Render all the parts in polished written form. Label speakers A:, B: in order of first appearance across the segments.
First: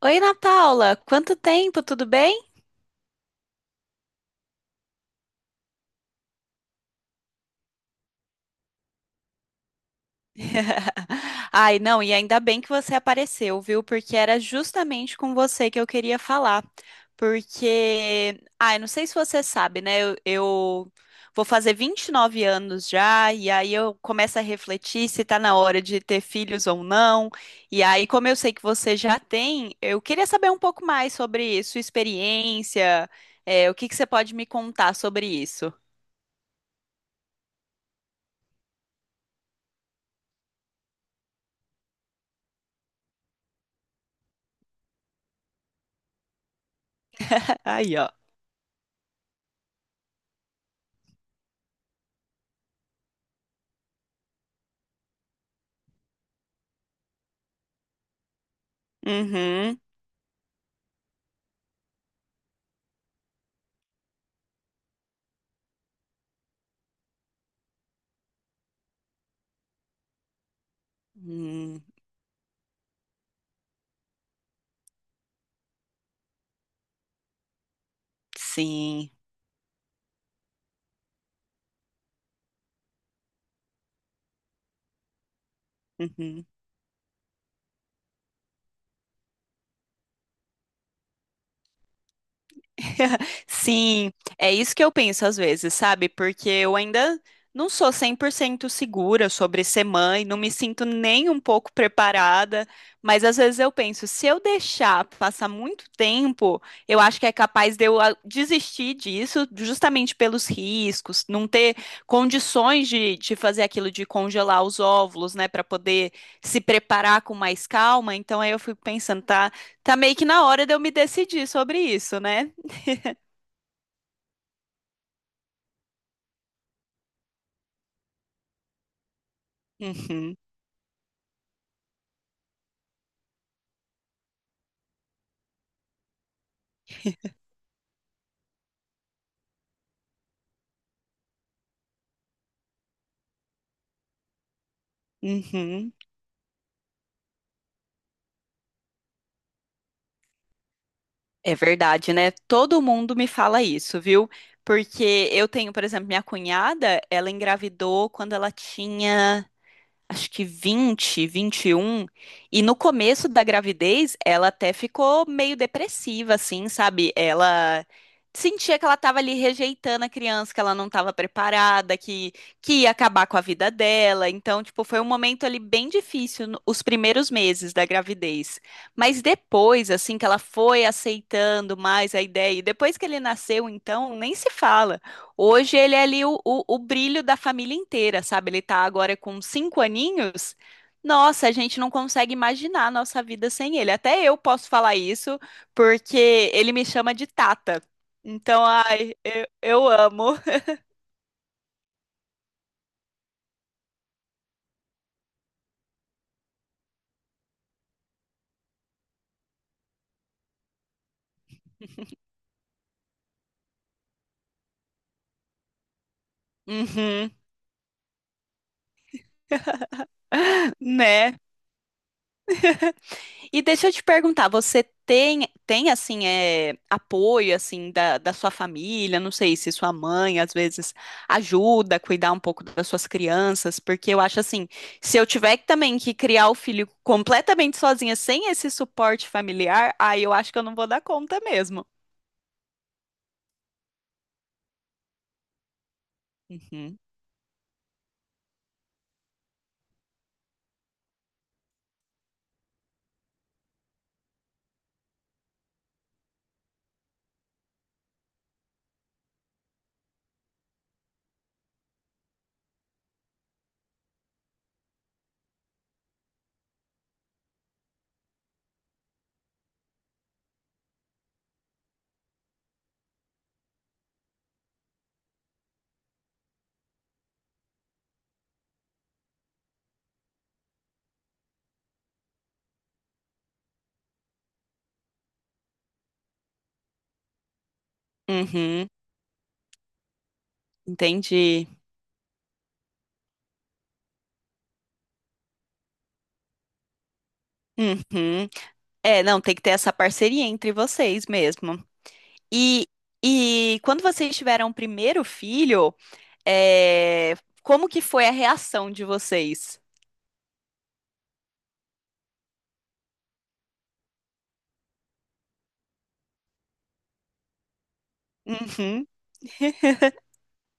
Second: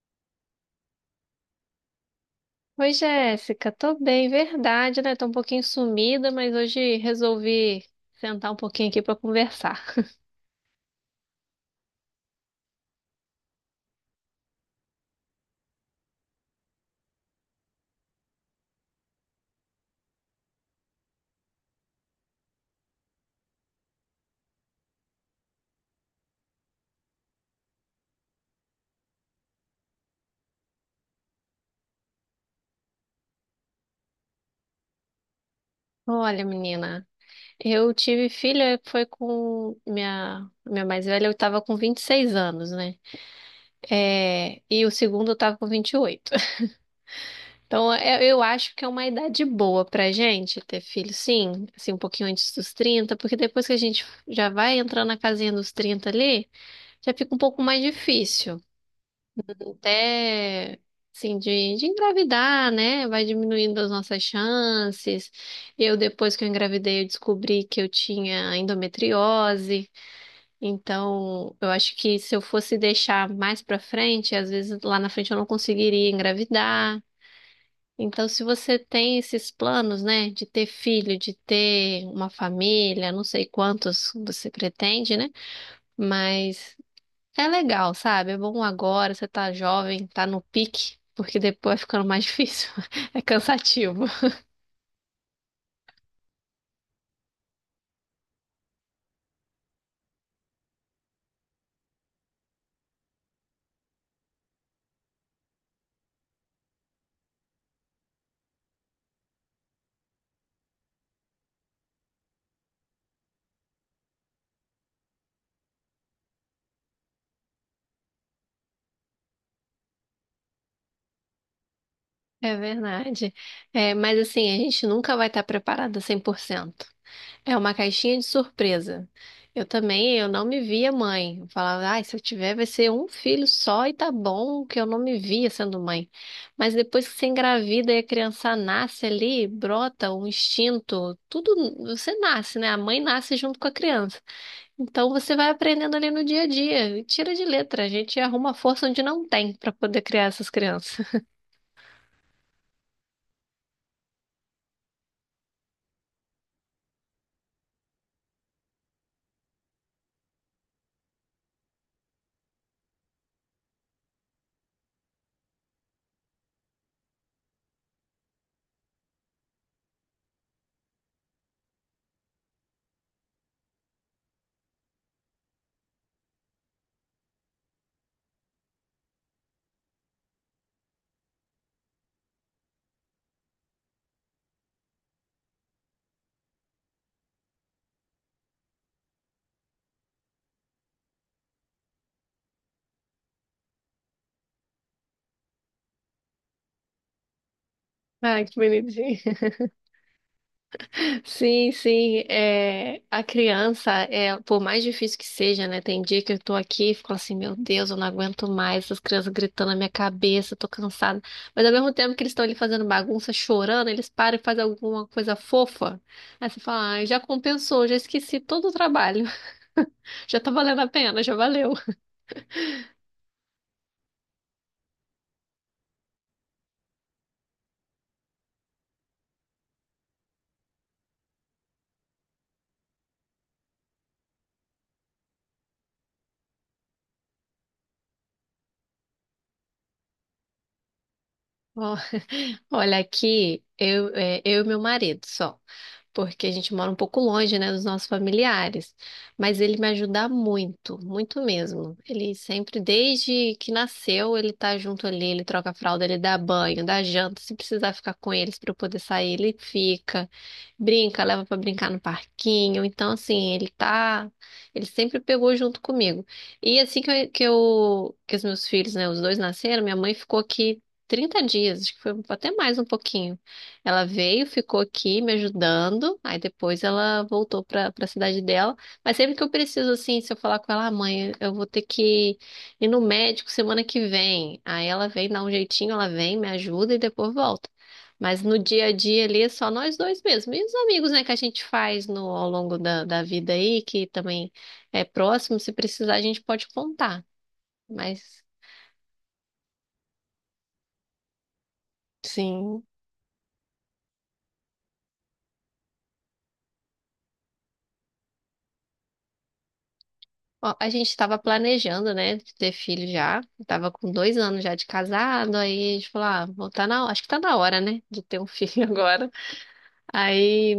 A: Oi, Ana Paula, quanto tempo, tudo bem?
B: Oi, Jéssica, tô bem, verdade, né? Tô um pouquinho sumida, mas hoje resolvi sentar um pouquinho aqui pra conversar.
A: Ai, não, e ainda bem que você apareceu, viu? Porque era justamente com você que eu queria falar. Porque, ai, não sei se você sabe, né? Eu vou fazer 29 anos já, e aí eu começo a refletir se tá na hora de ter filhos ou não. E aí, como eu sei que você já tem, eu queria saber um pouco mais sobre sua experiência, o que que você pode me contar sobre isso?
B: Olha, menina, eu tive filha, foi com minha mais velha, eu tava com 26 anos, né? É, e o segundo eu tava com 28. Então,
A: Aí, ó.
B: eu acho que é uma idade boa pra gente ter filho, sim, assim, um pouquinho antes dos 30, porque depois que a gente já vai entrando na casinha dos 30 ali, já fica um pouco mais difícil,
A: Uhum.
B: até assim de engravidar, né? Vai diminuindo as nossas chances. Eu depois que eu engravidei, eu descobri que eu tinha endometriose. Então, eu
A: Hum,
B: acho que se eu fosse deixar mais pra frente, às vezes lá na frente eu não conseguiria engravidar. Então, se você
A: sim.
B: tem esses planos, né, de ter filho, de ter uma família, não sei quantos você pretende, né?
A: Uhum.
B: Mas é legal, sabe? É bom agora, você tá jovem, tá no pique, porque depois vai ficando mais difícil. É cansativo.
A: Sim, é isso que eu penso às vezes, sabe? Porque eu ainda não sou 100% segura sobre ser mãe, não me sinto nem um pouco preparada, mas às vezes eu penso, se eu deixar passar muito tempo, eu acho que é capaz de eu desistir disso, justamente pelos riscos, não ter condições de fazer aquilo de congelar os óvulos, né, para poder se preparar com mais calma. Então aí eu fico pensando, tá, tá meio que na hora de eu me decidir sobre isso, né?
B: É verdade. É, mas assim, a gente nunca vai estar preparada 100%. É uma caixinha de surpresa. Eu também, eu
A: Uhum,
B: não me via mãe. Eu falava, ai, se eu tiver, vai ser um filho só e tá bom, que eu não me via sendo mãe. Mas depois que você engravida e a criança nasce ali, brota um instinto, tudo, você nasce, né? A mãe nasce junto com a criança. Então você vai
A: uhum.
B: aprendendo ali no dia a dia. E tira de letra, a gente arruma força onde não tem para poder criar essas crianças.
A: É verdade, né? Todo mundo me fala isso, viu? Porque eu tenho, por exemplo, minha cunhada, ela engravidou quando ela tinha acho que 20, 21, e um, e no começo da gravidez ela até ficou meio depressiva, assim, sabe? Ela sentia que ela estava ali rejeitando a criança, que ela não estava preparada, que ia acabar com a vida dela. Então, tipo, foi um momento ali bem difícil, os primeiros meses da gravidez. Mas depois, assim, que ela foi aceitando mais a ideia, e depois que ele nasceu, então, nem se fala. Hoje ele é ali o brilho da família inteira, sabe? Ele tá agora com 5 aninhos. Nossa, a gente não consegue imaginar a nossa vida sem ele. Até eu posso falar isso, porque ele me chama de Tata.
B: Ai, que
A: Então, ai,
B: bonitinho.
A: eu, eu amo.
B: Sim, sim. É, a criança, é, por mais difícil que seja, né? Tem dia que eu tô aqui e fico assim, meu Deus, eu não aguento mais essas crianças gritando na minha cabeça, eu tô cansada. Mas ao mesmo tempo que eles estão ali fazendo bagunça, chorando, eles param e fazem alguma coisa fofa. Aí você fala, ai, já
A: Uhum,
B: compensou, já esqueci todo o trabalho. Já tá valendo a pena, já
A: né?
B: valeu.
A: E deixa eu te perguntar, você tem assim, apoio, assim, da sua família? Não sei se sua mãe, às vezes, ajuda a cuidar um pouco das suas crianças, porque eu acho assim, se eu tiver também que criar o filho completamente sozinha, sem esse suporte familiar, aí eu acho que eu não vou dar conta mesmo.
B: Olha, aqui eu e meu marido só, porque a gente mora um
A: Uhum,
B: pouco longe, né, dos nossos familiares. Mas ele me ajuda muito, muito mesmo. Ele sempre, desde que nasceu, ele tá junto ali, ele troca a fralda, ele dá banho, dá janta. Se precisar ficar com eles para eu poder sair, ele fica. Brinca, leva para brincar no parquinho. Então, assim, ele tá, ele sempre pegou junto comigo. E assim que eu, que os meus filhos, né, os dois nasceram, minha mãe ficou aqui 30 dias, acho que foi até mais um pouquinho. Ela veio, ficou aqui me ajudando, aí depois ela voltou para a cidade dela. Mas sempre que eu preciso, assim, se eu falar com ela, ah, mãe, eu vou ter que ir no médico semana que vem. Aí ela vem, dá um jeitinho, ela vem, me ajuda e depois volta. Mas no dia
A: uhum,
B: a dia ali é só nós dois mesmo. E os amigos, né, que a gente
A: entendi.
B: faz no, ao longo da, da vida aí, que também é próximo, se precisar a gente pode contar. Mas
A: Uhum. É, não, tem que ter essa parceria entre vocês mesmo.
B: sim.
A: E, e quando vocês tiveram o primeiro filho, É, como que foi a reação de vocês?
B: Ó, a gente estava planejando, né, de ter filho já. Tava com 2 anos já de casado, aí a gente falou, ah, bom, tá na, acho que tá na hora, né, de ter um filho
A: Uhum.
B: agora. Aí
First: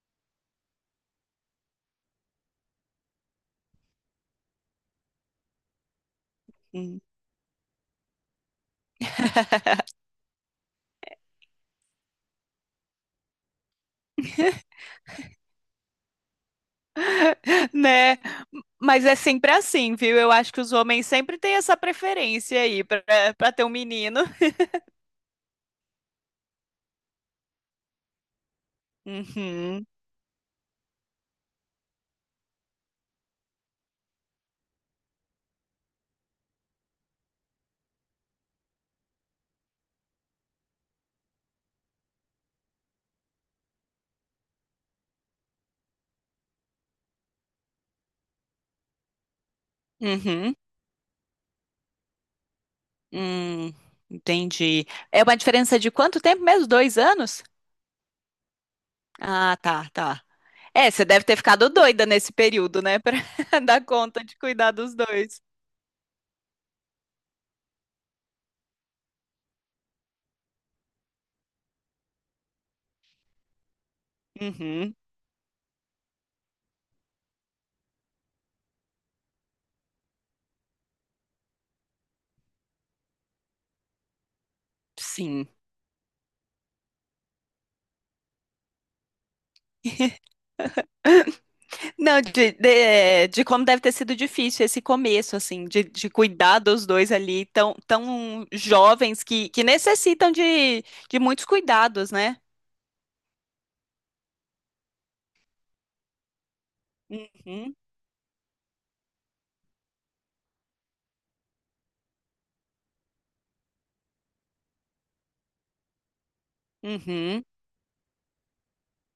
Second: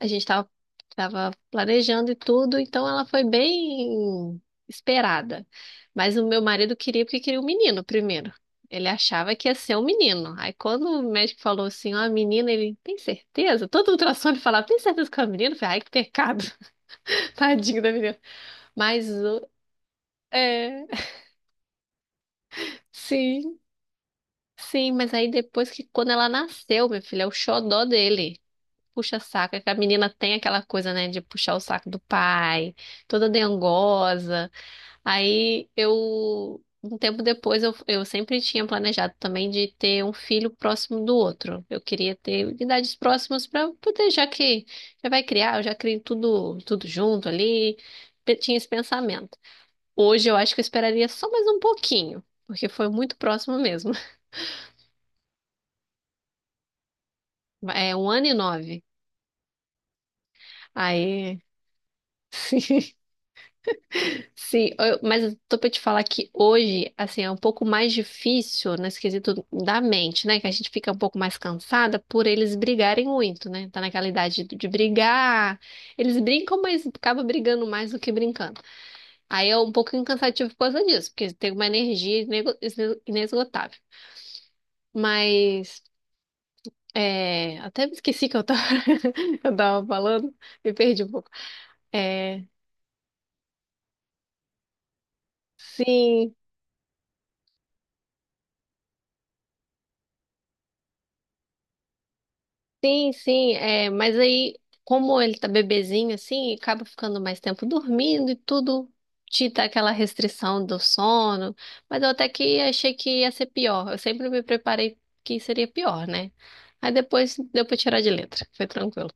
B: a gente tava, tava planejando e tudo, então ela foi bem esperada. Mas o meu marido
A: Hum.
B: queria porque queria um menino primeiro. Ele achava que ia ser um menino. Aí quando o médico falou assim, ó, menina, ele, tem certeza? Todo ultrassom ele falava, tem certeza que é um menino? Eu falei, ai, que pecado. Tadinho da menina.
A: Né? Mas
B: Mas
A: é sempre assim, viu? Eu acho que os
B: é.
A: homens sempre têm essa preferência aí pra para
B: Sim,
A: ter um menino.
B: sim, mas aí depois que quando ela nasceu, meu filho, é o xodó dele. Puxa saco, é que a
A: Uhum.
B: menina tem aquela coisa, né, de puxar o saco do pai, toda dengosa. Aí eu, um tempo depois, eu sempre tinha planejado também de ter um filho próximo do outro. Eu queria ter idades próximas para poder, já que já vai criar, eu já crio tudo, tudo junto ali. Eu tinha esse pensamento. Hoje eu acho
A: Uhum.
B: que eu esperaria só mais um pouquinho, porque foi muito próximo
A: Hum,
B: mesmo.
A: entendi. É uma diferença de quanto tempo mesmo? 2 anos?
B: É um ano e nove.
A: Ah, tá, tá. É, você deve ter
B: Aí.
A: ficado doida nesse período, né? Pra dar conta de
B: Sim,
A: cuidar dos
B: mas eu
A: dois.
B: tô pra te falar que hoje, assim, é um pouco mais difícil nesse quesito da mente, né? Que a gente fica um pouco mais cansada por eles brigarem muito, né? Tá naquela idade de
A: Uhum.
B: brigar. Eles brincam, mas acaba brigando mais do que brincando. Aí é um pouco cansativo por causa disso, porque tem uma energia inesgotável.
A: Sim.
B: Mas. É, até me esqueci que eu tava, eu tava falando, me perdi um pouco.
A: Não,
B: É,
A: de como deve ter sido difícil esse começo, assim, de
B: sim.
A: cuidar dos dois ali, tão, tão jovens que necessitam de muitos cuidados, né?
B: Sim, sim, é, mas aí, como ele tá bebezinho assim, acaba ficando mais tempo
A: Uhum,
B: dormindo e tudo te dá aquela restrição do sono. Mas eu até que achei que ia ser pior. Eu sempre me preparei que seria pior, né? Aí depois
A: uhum.
B: deu pra tirar de letra, foi tranquilo.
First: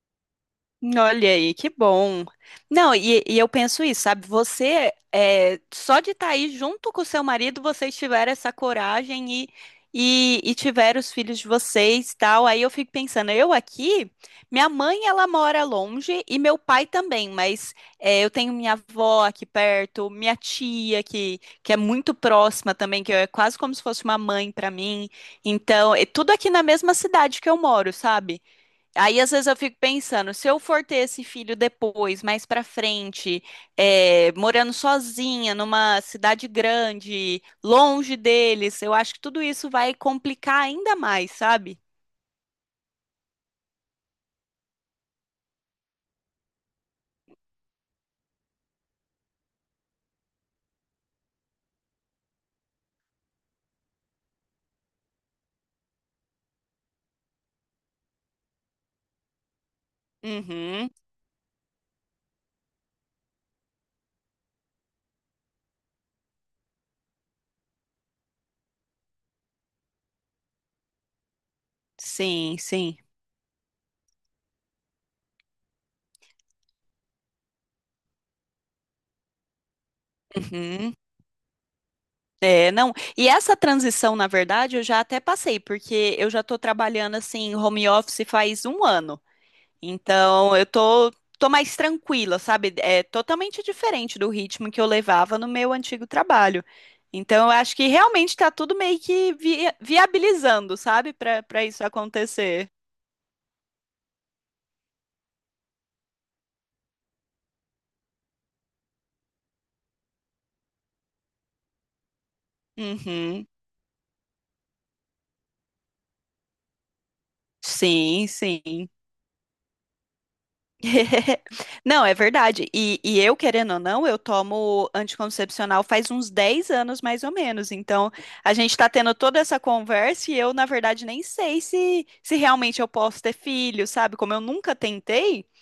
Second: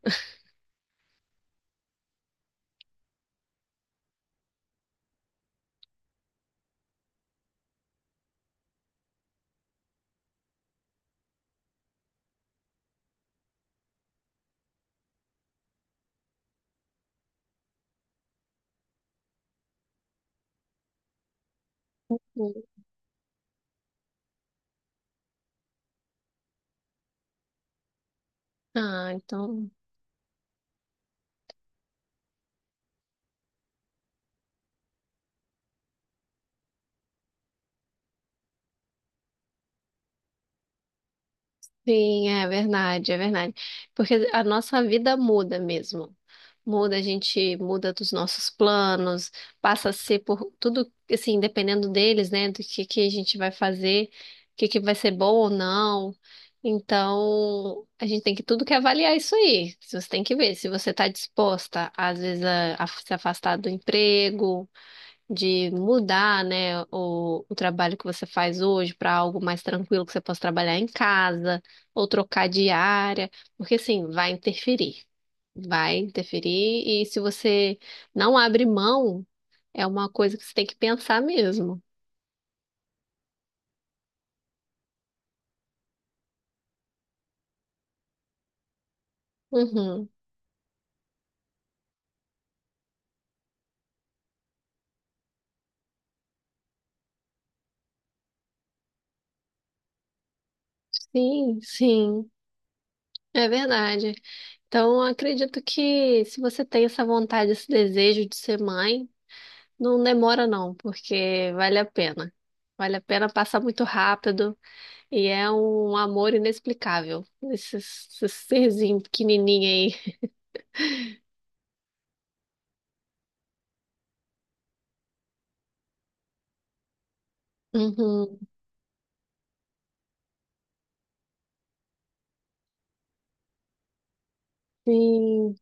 A: Olha aí, que bom. Não, e eu penso isso, sabe? Você, só de estar aí junto com o seu marido, vocês tiveram essa coragem e tiveram os filhos de vocês, tal. Aí eu fico pensando, eu aqui, minha mãe, ela mora longe e meu pai também, mas eu tenho minha avó aqui perto, minha tia que é muito
B: Hum.
A: próxima também, que é quase como se fosse uma mãe para mim. Então, é tudo aqui na mesma cidade que eu moro, sabe?
B: Ah,
A: Aí às vezes eu
B: então.
A: fico pensando, se eu for ter esse filho depois, mais pra frente, morando sozinha numa cidade grande, longe deles, eu acho que tudo isso vai complicar ainda mais, sabe?
B: Sim, é verdade, é verdade. Porque a nossa vida muda mesmo. Muda, a gente muda dos nossos planos, passa a ser por tudo, assim, dependendo deles, né, do que a gente vai fazer, o que que vai ser bom ou não. Então, a gente tem que tudo que avaliar é isso aí. Você tem que ver se você
A: Uhum.
B: está disposta, às vezes, a se afastar do emprego, de mudar, né, o trabalho que você faz hoje para algo mais tranquilo que você possa trabalhar em casa ou trocar
A: Sim,
B: de
A: sim.
B: área, porque assim, vai interferir e se você não abre mão, é uma coisa que você tem que
A: Uhum.
B: pensar mesmo.
A: É, não. E essa transição, na verdade, eu já até passei, porque eu já tô trabalhando assim, home office faz um ano.
B: Uhum.
A: Então, eu tô mais tranquila, sabe? É totalmente diferente do ritmo que eu levava no meu antigo trabalho. Então, eu acho que realmente tá tudo meio que viabilizando, sabe? Para
B: Sim,
A: para isso
B: sim.
A: acontecer.
B: É verdade. Então, eu acredito que se você tem essa vontade, esse desejo de ser mãe, não demora não, porque vale a pena. Vale a pena
A: Uhum.
B: passar muito rápido. E é um amor inexplicável, esse,
A: Sim,
B: esse
A: sim.
B: serzinho pequenininho aí.
A: Não, é verdade. E eu, querendo ou não, eu tomo anticoncepcional faz uns 10 anos, mais ou menos. Então,
B: Uhum,
A: a gente está tendo toda essa conversa e eu, na verdade, nem sei se realmente eu posso ter filho, sabe? Como eu nunca tentei,
B: sim.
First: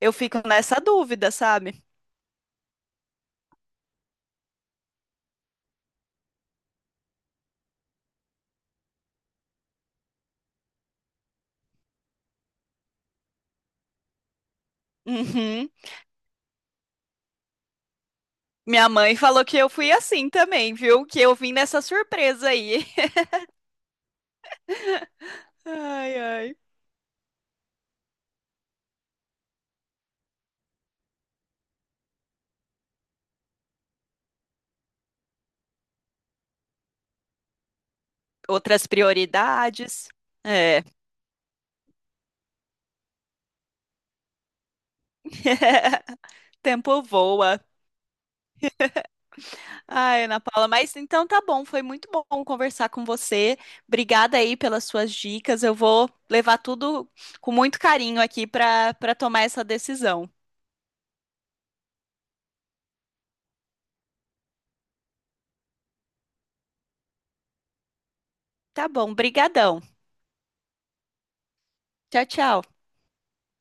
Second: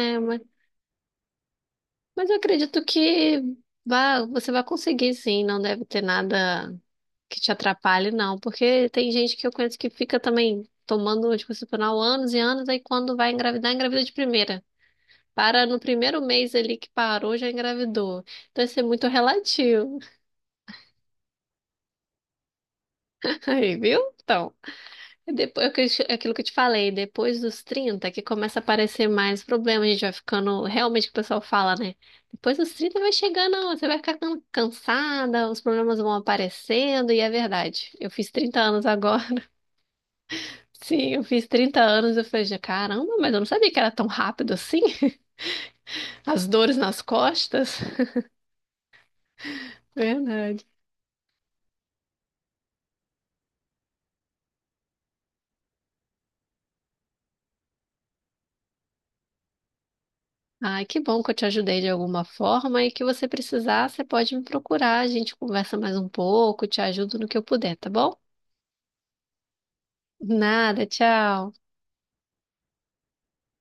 A: eu
B: mas,
A: fico nessa dúvida, sabe?
B: mas eu acredito que vá, você vai conseguir sim, não deve ter nada que te atrapalhe, não. Porque tem gente que eu conheço que fica também tomando anticoncepcional anos e anos, aí quando vai engravidar, engravida de primeira. Para
A: Uhum.
B: no primeiro mês ali que parou, já engravidou. Então isso é
A: Minha
B: muito
A: mãe falou que eu fui
B: relativo.
A: assim também, viu? Que eu vim nessa surpresa aí.
B: Aí, viu? Então. Depois, é o que eu te-
A: Ai,
B: é aquilo que eu te
A: ai.
B: falei, depois dos 30 que começa a aparecer mais problema, a gente vai ficando, realmente o que o pessoal fala, né? Depois dos 30 vai chegando, você vai ficar cansada, os problemas vão aparecendo, e é verdade. Eu fiz 30 anos
A: Outras
B: agora.
A: prioridades. É.
B: Sim, eu fiz 30 anos, eu falei, "Já, caramba, mas eu não sabia que era tão rápido assim." As dores nas
A: Tempo voa.
B: costas.
A: Ai, Ana
B: Verdade.
A: Paula, mas então tá bom, foi muito bom conversar com você. Obrigada aí pelas suas dicas. Eu vou levar tudo com muito carinho aqui para tomar essa decisão.
B: Ai, que bom que eu te ajudei de alguma forma e que você precisar, você pode me procurar, a gente conversa mais um pouco, te ajudo no que eu puder, tá bom?
A: Tá bom, brigadão.
B: Nada, tchau.
A: Tchau, tchau.